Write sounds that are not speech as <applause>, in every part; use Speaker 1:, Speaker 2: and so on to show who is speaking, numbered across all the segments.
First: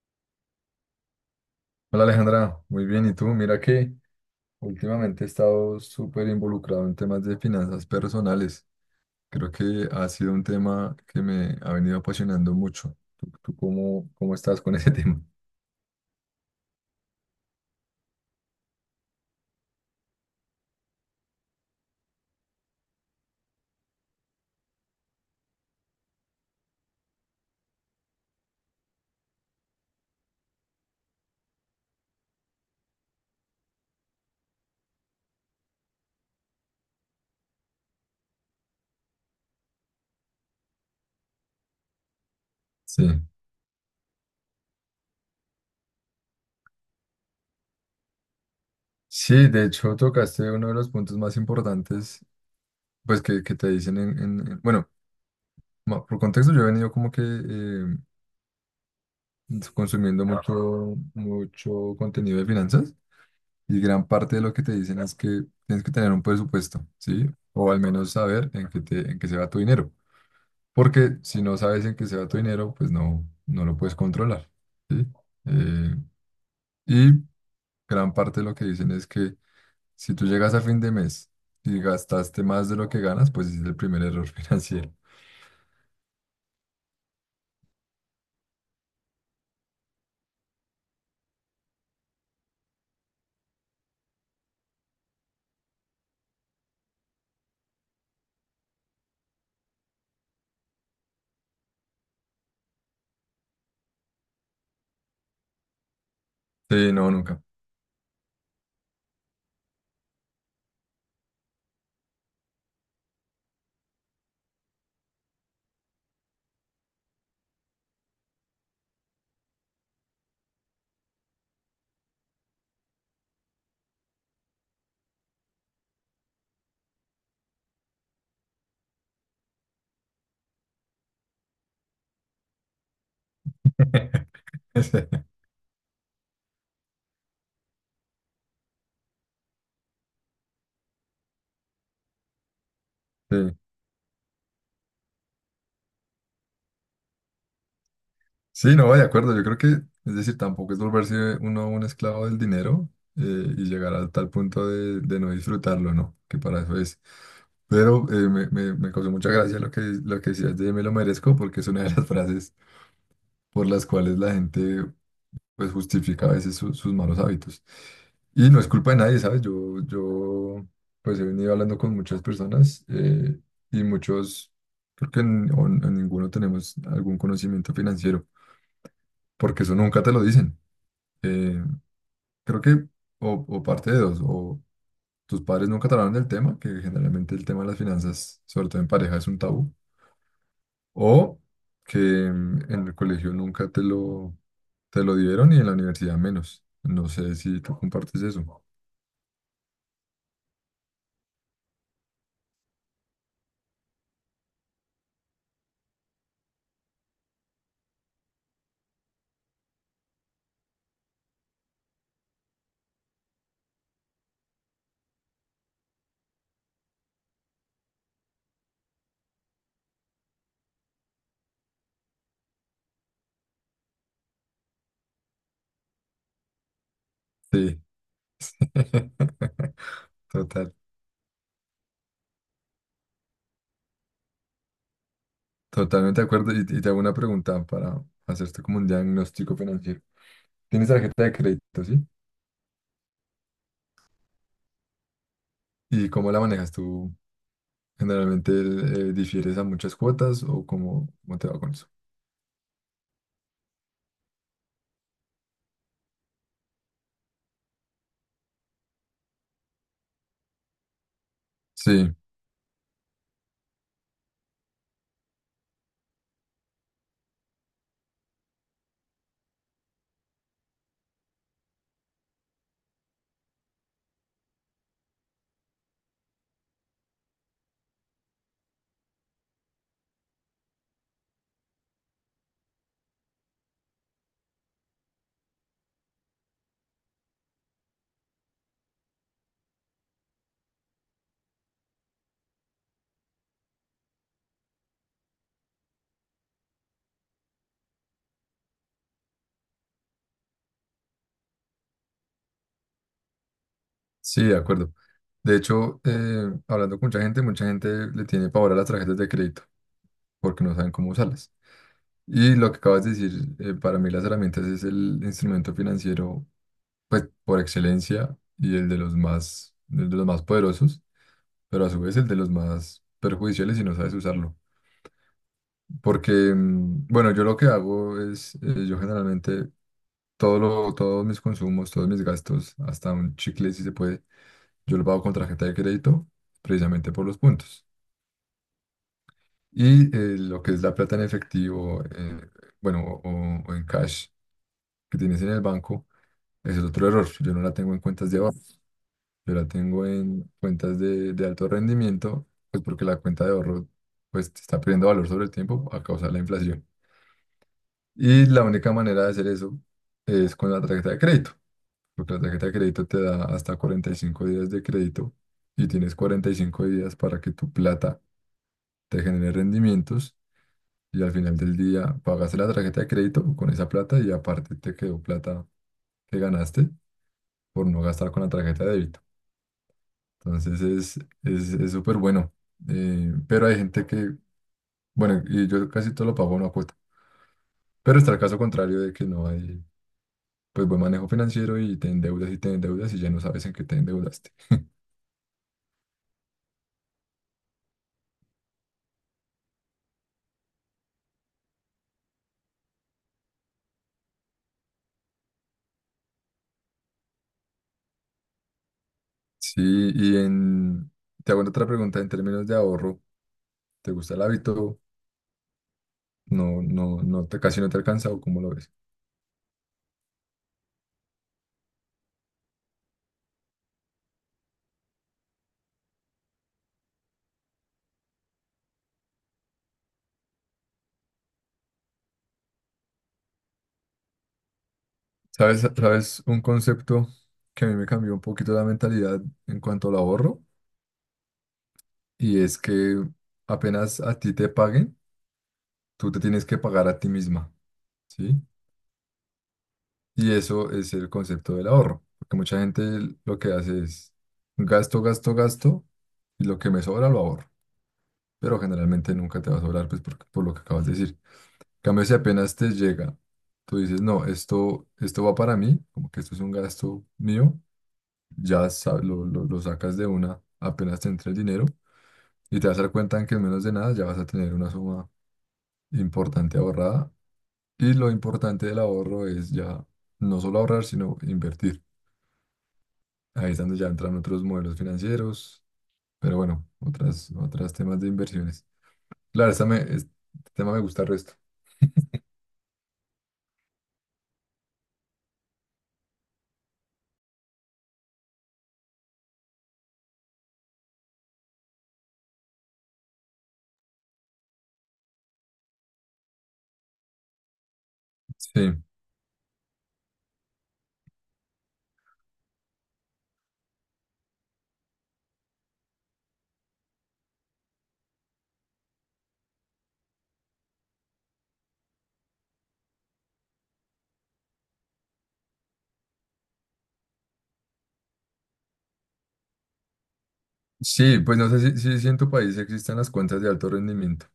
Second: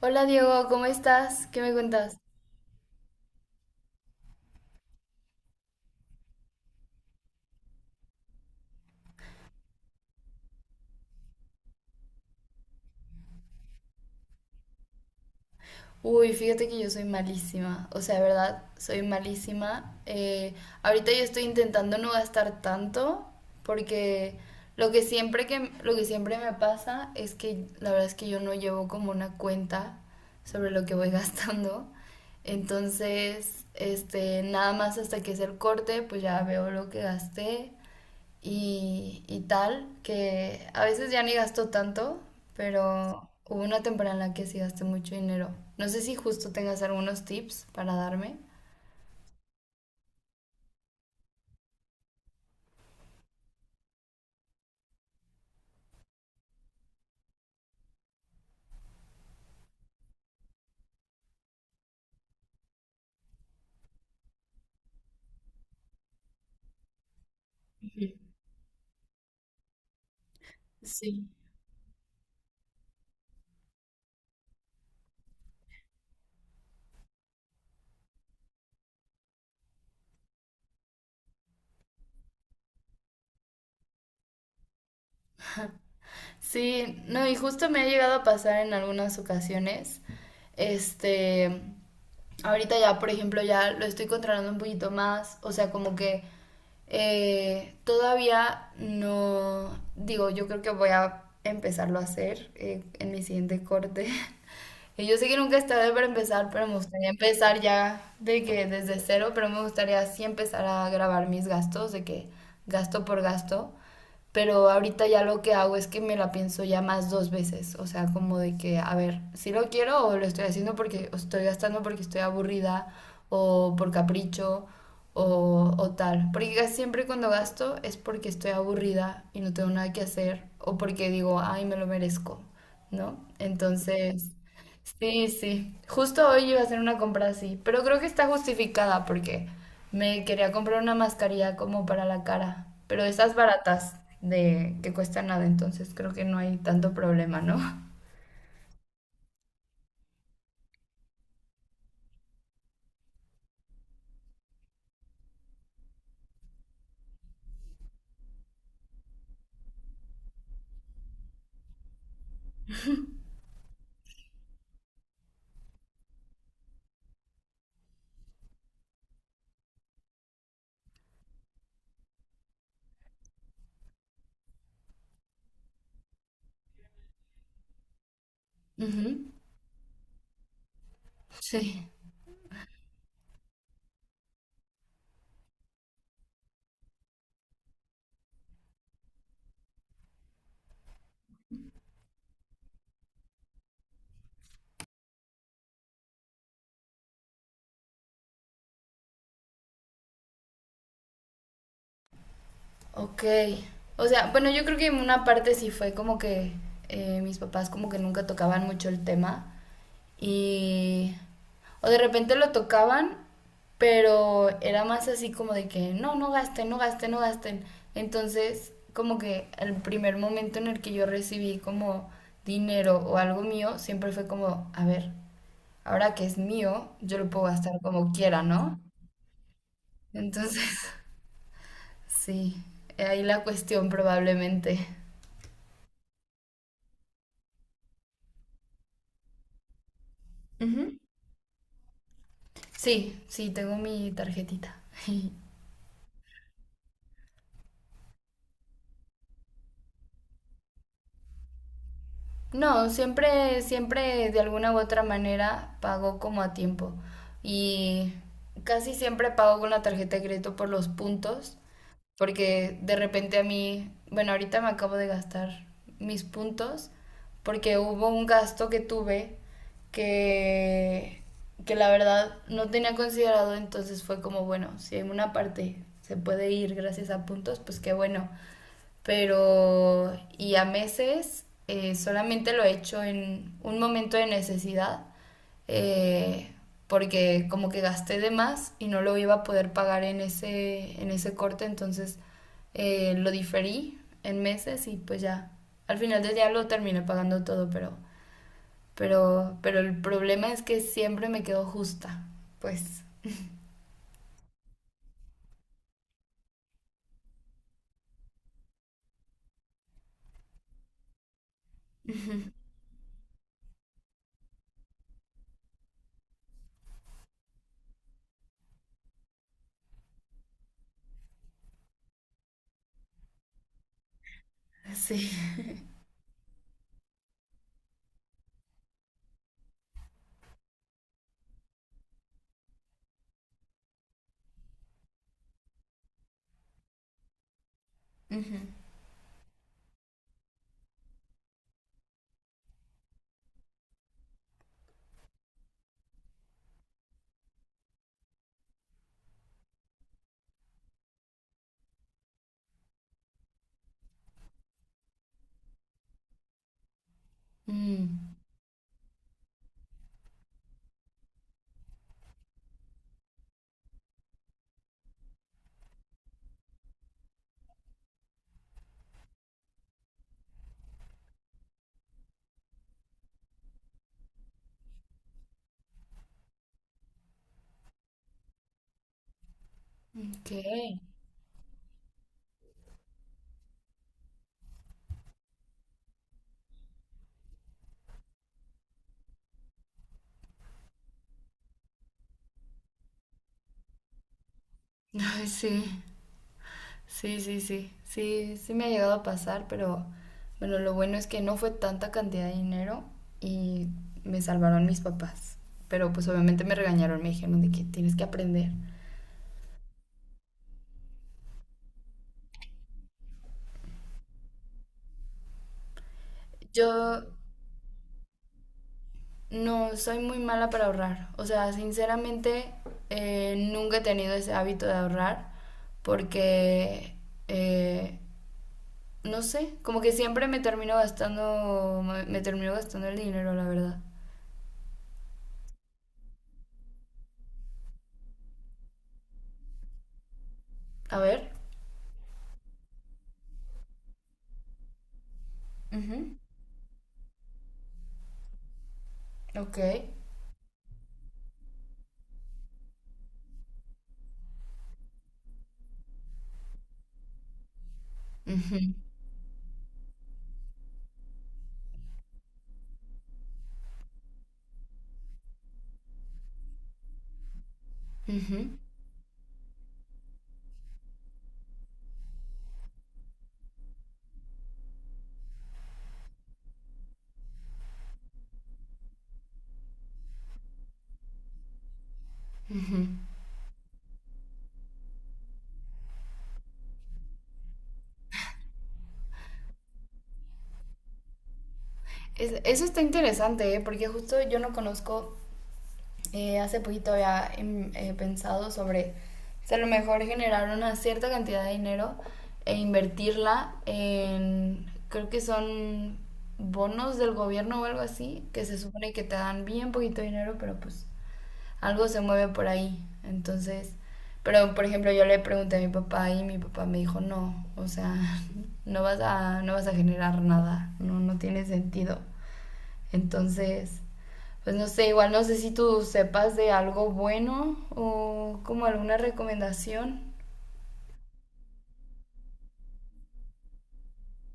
Speaker 1: Hola Diego, ¿cómo estás? ¿Qué me
Speaker 2: Hola
Speaker 1: cuentas?
Speaker 2: Alejandra, muy bien. ¿Y tú? Mira que últimamente he estado súper involucrado en temas de finanzas personales. Creo que ha sido un tema que me ha venido apasionando mucho. ¿Tú cómo estás con <laughs> ese tema?
Speaker 1: Uy, fíjate que yo soy malísima, o sea, de verdad, soy malísima. Ahorita yo estoy intentando no gastar tanto porque lo que siempre me pasa es que la verdad es que yo no llevo como una cuenta sobre lo que voy <laughs> gastando. Entonces, nada más hasta que es el corte, pues ya veo lo que gasté. Y tal, que a veces ya ni gasto tanto,
Speaker 2: Sí.
Speaker 1: pero hubo una temporada en la que sí gasté mucho dinero. No sé si justo tengas algunos tips para darme.
Speaker 2: Sí, de hecho tocaste uno de los puntos más importantes, pues que te dicen bueno, por contexto yo he venido como que consumiendo mucho, mucho contenido de finanzas. Y gran parte de lo que te dicen es que tienes que tener un presupuesto, ¿sí? O al menos saber en qué se va tu dinero. Porque
Speaker 1: Sí.
Speaker 2: si no sabes en qué se va tu dinero, pues no lo puedes controlar, ¿sí? Eh, y gran parte de lo que dicen es que si tú llegas a fin de mes y gastaste más de lo que ganas, pues ese es el primer error <laughs> financiero.
Speaker 1: Sí, no, y justo me ha llegado a pasar en algunas ocasiones. Este, Ahorita ya, por ejemplo, ya lo estoy controlando un poquito más. O sea, como que todavía no, digo, yo creo que voy a empezarlo a hacer en mi siguiente corte. <laughs> Y yo sé que nunca es tarde para empezar, pero me
Speaker 2: Sí,
Speaker 1: gustaría
Speaker 2: no, nunca.
Speaker 1: empezar ya de que desde cero, pero me gustaría sí empezar a grabar mis gastos, de que gasto por gasto. Pero ahorita ya lo que hago es que me la pienso ya más dos veces, o sea, como de que, a ver, si lo quiero o lo estoy haciendo porque o estoy gastando porque estoy aburrida o por capricho o tal, porque casi siempre cuando gasto es porque estoy aburrida y no tengo nada que hacer o porque digo, ay, me lo merezco, ¿no? Entonces...
Speaker 2: <laughs>
Speaker 1: Sí, sí. Justo hoy iba a hacer una compra así, pero creo que está justificada porque me quería comprar una mascarilla como para la cara, pero esas
Speaker 2: Sí.
Speaker 1: baratas de que cuestan nada, entonces creo que no hay tanto problema, ¿no?
Speaker 2: Sí, no, de acuerdo. Yo creo es decir, tampoco es volverse uno un esclavo del dinero eh, y llegar a tal punto de no disfrutarlo, ¿no? Que para eso es. Pero me causó mucha gracia lo que decías de me lo merezco, porque es una de las <laughs> frases por las cuales la gente pues justifica a veces sus malos hábitos. Y no es culpa de nadie, ¿sabes? Yo pues he venido hablando con muchas personas y muchos, creo que en ninguno tenemos algún conocimiento financiero
Speaker 1: Ujú.
Speaker 2: porque eso nunca te lo dicen. Eh,
Speaker 1: Sí.
Speaker 2: creo que, o parte de dos, o tus padres nunca te hablaron del tema, que generalmente el tema de las finanzas, sobre todo en pareja, es un tabú, o que en el colegio nunca te lo dieron y en la universidad menos. No sé si tú compartes eso.
Speaker 1: Ok. O sea, bueno, yo creo que en una parte sí fue como que mis papás como que nunca tocaban mucho el tema y... O de repente lo tocaban, pero era más así como de que no, no gasten, no gasten, no gasten. Entonces, como que el primer momento en el que yo recibí como dinero o algo mío, siempre fue como, a ver, ahora que es mío, yo lo puedo gastar
Speaker 2: Sí.
Speaker 1: como quiera, ¿no?
Speaker 2: <laughs> Total,
Speaker 1: Entonces, <laughs> sí, ahí la cuestión probablemente.
Speaker 2: totalmente de acuerdo. Y te hago una pregunta para hacerte como un diagnóstico financiero. ¿Tienes
Speaker 1: Ujú.
Speaker 2: tarjeta de crédito, sí?
Speaker 1: Sí, sí, tengo mi tarjetita. <laughs>
Speaker 2: ¿Y cómo la manejas tú? Generalmente difieres a muchas cuotas, o cómo te va con eso.
Speaker 1: No, siempre, siempre de alguna u otra manera pago como a tiempo. Y casi siempre pago con la tarjeta de crédito por los puntos,
Speaker 2: Sí,
Speaker 1: porque de repente a mí, bueno, ahorita me acabo de gastar mis puntos, porque hubo un gasto que tuve que, que la verdad no tenía considerado, entonces fue como, bueno, si en una parte se puede ir gracias a puntos, pues qué bueno. Pero y a meses solamente lo he hecho en un momento de necesidad, eh, porque como que gasté de más y no lo iba a poder pagar en en ese corte, entonces lo diferí en meses y pues ya, al final del día lo terminé pagando todo, pero el problema es que siempre me quedo justa, pues
Speaker 2: sí, de acuerdo. De hecho, hablando con mucha gente le tiene pavor a las tarjetas de crédito porque no saben cómo usarlas. Y lo que acabas de decir, para mí las herramientas es el instrumento financiero, pues por excelencia y el de los más poderosos, pero a su vez el de los más perjudiciales si no sabes usarlo.
Speaker 1: sí. <laughs>
Speaker 2: Porque, bueno, yo lo que hago es, yo generalmente todo todos mis consumos, todos mis gastos, hasta un chicle si se puede, yo lo pago con tarjeta de crédito precisamente por los puntos.
Speaker 1: Ujú.
Speaker 2: Y lo que es la plata en efectivo, bueno, o en cash que tienes en el banco, ese es otro error. Yo no la tengo en cuentas de ahorro, yo la tengo en cuentas de alto rendimiento, pues porque la cuenta de ahorro pues está perdiendo valor sobre el tiempo a causa de la inflación.
Speaker 1: Mm,
Speaker 2: Y la única manera de hacer eso es con la tarjeta de crédito. Tu tarjeta de crédito te da hasta 45 días de crédito y tienes 45 días para que tu plata te genere rendimientos y al final del día pagaste la tarjeta de crédito con esa plata y aparte te quedó plata que ganaste por no gastar con la tarjeta de débito.
Speaker 1: ok.
Speaker 2: Entonces es súper bueno. Pero hay gente que, bueno, y yo casi todo lo pago no a una cuota. Pero está el caso contrario de que no hay pues buen manejo financiero y te endeudas y te endeudas y ya no sabes en qué te endeudaste.
Speaker 1: <laughs> Ay, sí. Sí, me ha llegado a pasar, pero bueno, lo bueno es que no fue tanta cantidad de dinero y me salvaron mis papás. Pero pues obviamente me regañaron, me dijeron de que tienes que aprender.
Speaker 2: Sí, y en, te hago otra pregunta en términos de ahorro. ¿Te gusta el hábito?
Speaker 1: Yo
Speaker 2: Casi no te alcanza, o cómo lo ves.
Speaker 1: no soy muy mala para ahorrar, o sea, sinceramente nunca he tenido ese hábito de ahorrar porque, eh, no sé, como que siempre me termino gastando, me termino gastando el dinero, la verdad.
Speaker 2: ¿Sabes un concepto que a mí me cambió un poquito la mentalidad en cuanto al ahorro?
Speaker 1: A ver.
Speaker 2: Y es que apenas a ti te paguen, tú
Speaker 1: Ujú.
Speaker 2: te tienes que pagar a ti misma, ¿sí?
Speaker 1: Ok.
Speaker 2: Y eso es el concepto del ahorro, porque mucha gente lo que hace es gasto, gasto, gasto, y lo que me sobra lo ahorro, pero
Speaker 1: Ujú,
Speaker 2: generalmente nunca te va a sobrar, pues por lo que acabas de decir. Cambio, si apenas te llega, tú dices, no, esto va para mí, como que esto es un gasto mío,
Speaker 1: ujú,
Speaker 2: ya lo sacas de una, apenas te entra el dinero y te vas a dar cuenta en que en menos de nada ya vas a tener una suma importante ahorrada. Y lo importante del ahorro es ya no solo ahorrar, sino invertir.
Speaker 1: ujú.
Speaker 2: Ahí es donde ya entran otros modelos financieros, pero bueno, otras temas de inversiones. Claro, este tema me gusta el resto.
Speaker 1: Eso está interesante, ¿eh? Porque justo yo no conozco, hace poquito había pensado sobre si a lo mejor generar una cierta cantidad de dinero e invertirla en, creo que son bonos del gobierno o algo así, que se
Speaker 2: Sí.
Speaker 1: supone que te dan bien poquito dinero, pero pues algo se mueve por ahí. Entonces, pero por ejemplo, yo le pregunté a mi papá y mi papá me dijo, no, o sea, <laughs> no vas a generar nada, no, no tiene sentido. Entonces, pues no sé, igual no sé si tú sepas de algo bueno o como alguna recomendación.
Speaker 2: Sí, pues no sé si, si en tu país existen las cuentas de alto rendimiento.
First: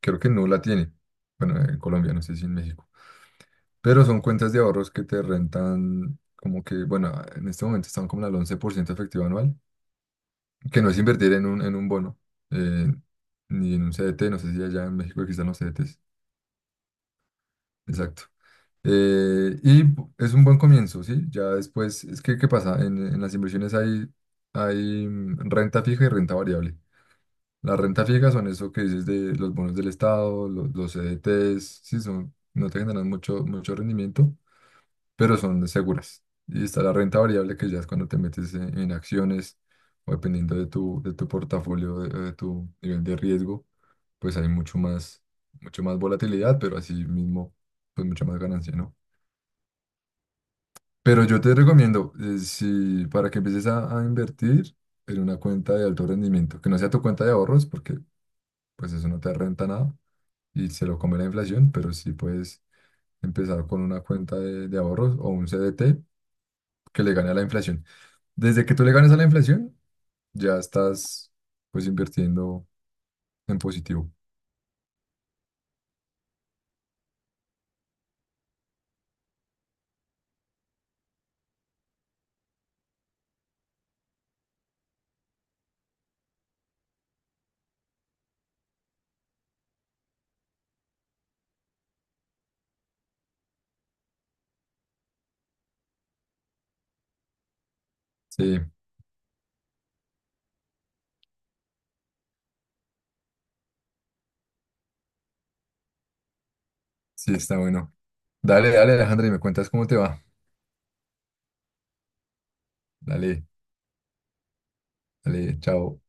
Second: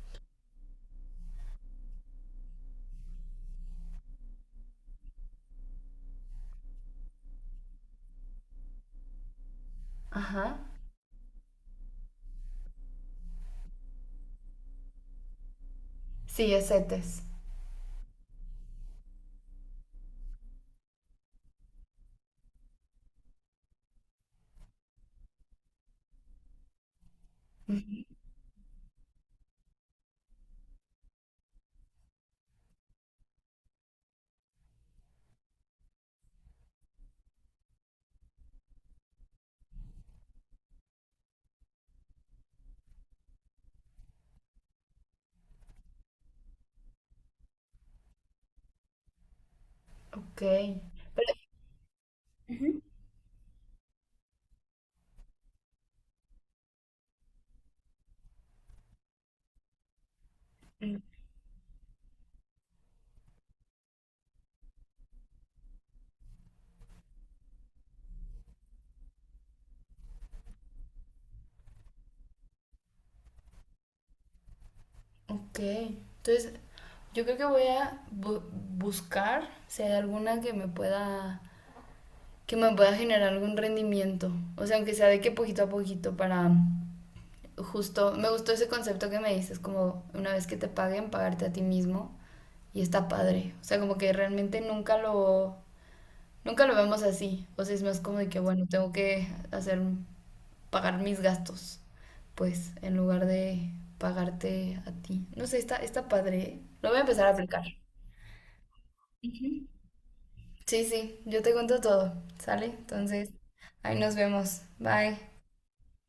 Speaker 2: Creo que no la tiene. Bueno, en Colombia, no sé si en México. Pero son cuentas de ahorros que te rentan como que, bueno, en este momento están como al 11% efectivo anual,
Speaker 1: Ajá.
Speaker 2: que no es invertir en un bono, eh, ni en un CDT. No sé si allá en México existan los CDTs.
Speaker 1: Sí, es CETES.
Speaker 2: Exacto. Es un buen comienzo, ¿sí? Ya después, es que, ¿qué pasa? En las inversiones hay, renta fija y renta variable. Las rentas fijas son eso que dices de los bonos del Estado, los, CDTs, sí, son, no te generan mucho, mucho rendimiento, pero son seguras. Y está la renta variable que ya es cuando te metes en acciones o dependiendo de tu portafolio, de tu nivel de riesgo, pues hay mucho más volatilidad, pero así mismo, pues mucha más ganancia, ¿no?
Speaker 1: Ok.
Speaker 2: Pero
Speaker 1: Pero,
Speaker 2: yo te recomiendo,
Speaker 1: ujú.
Speaker 2: si para que empieces a invertir en una cuenta de alto rendimiento, que no sea tu cuenta de ahorros, porque pues eso no te renta nada y se lo
Speaker 1: Mm,
Speaker 2: come la inflación, pero sí puedes empezar con una cuenta de ahorros o un CDT que le gane a la inflación. Desde que tú le ganes a la inflación, ya estás pues invirtiendo en positivo.
Speaker 1: ok. Entonces, yo creo que voy a buscar si hay alguna que me pueda generar algún rendimiento. O sea, aunque sea de que poquito a poquito para justo, me gustó ese concepto que me dices, como una vez que te paguen, pagarte a ti mismo. Y está padre. O sea, como que realmente nunca nunca lo vemos así. O sea, es más como de que,
Speaker 2: Sí,
Speaker 1: bueno, tengo que hacer, pagar mis gastos, pues, en lugar de pagarte a ti. No sé, está padre. ¿Eh? Lo voy a empezar a
Speaker 2: sí, está
Speaker 1: aplicar.
Speaker 2: bueno. Dale, dale, Alejandro, y me cuentas cómo te va.
Speaker 1: Sí, sí, yo te cuento todo, ¿sale? Entonces,
Speaker 2: Dale,
Speaker 1: ahí nos vemos. Bye.
Speaker 2: dale, chao.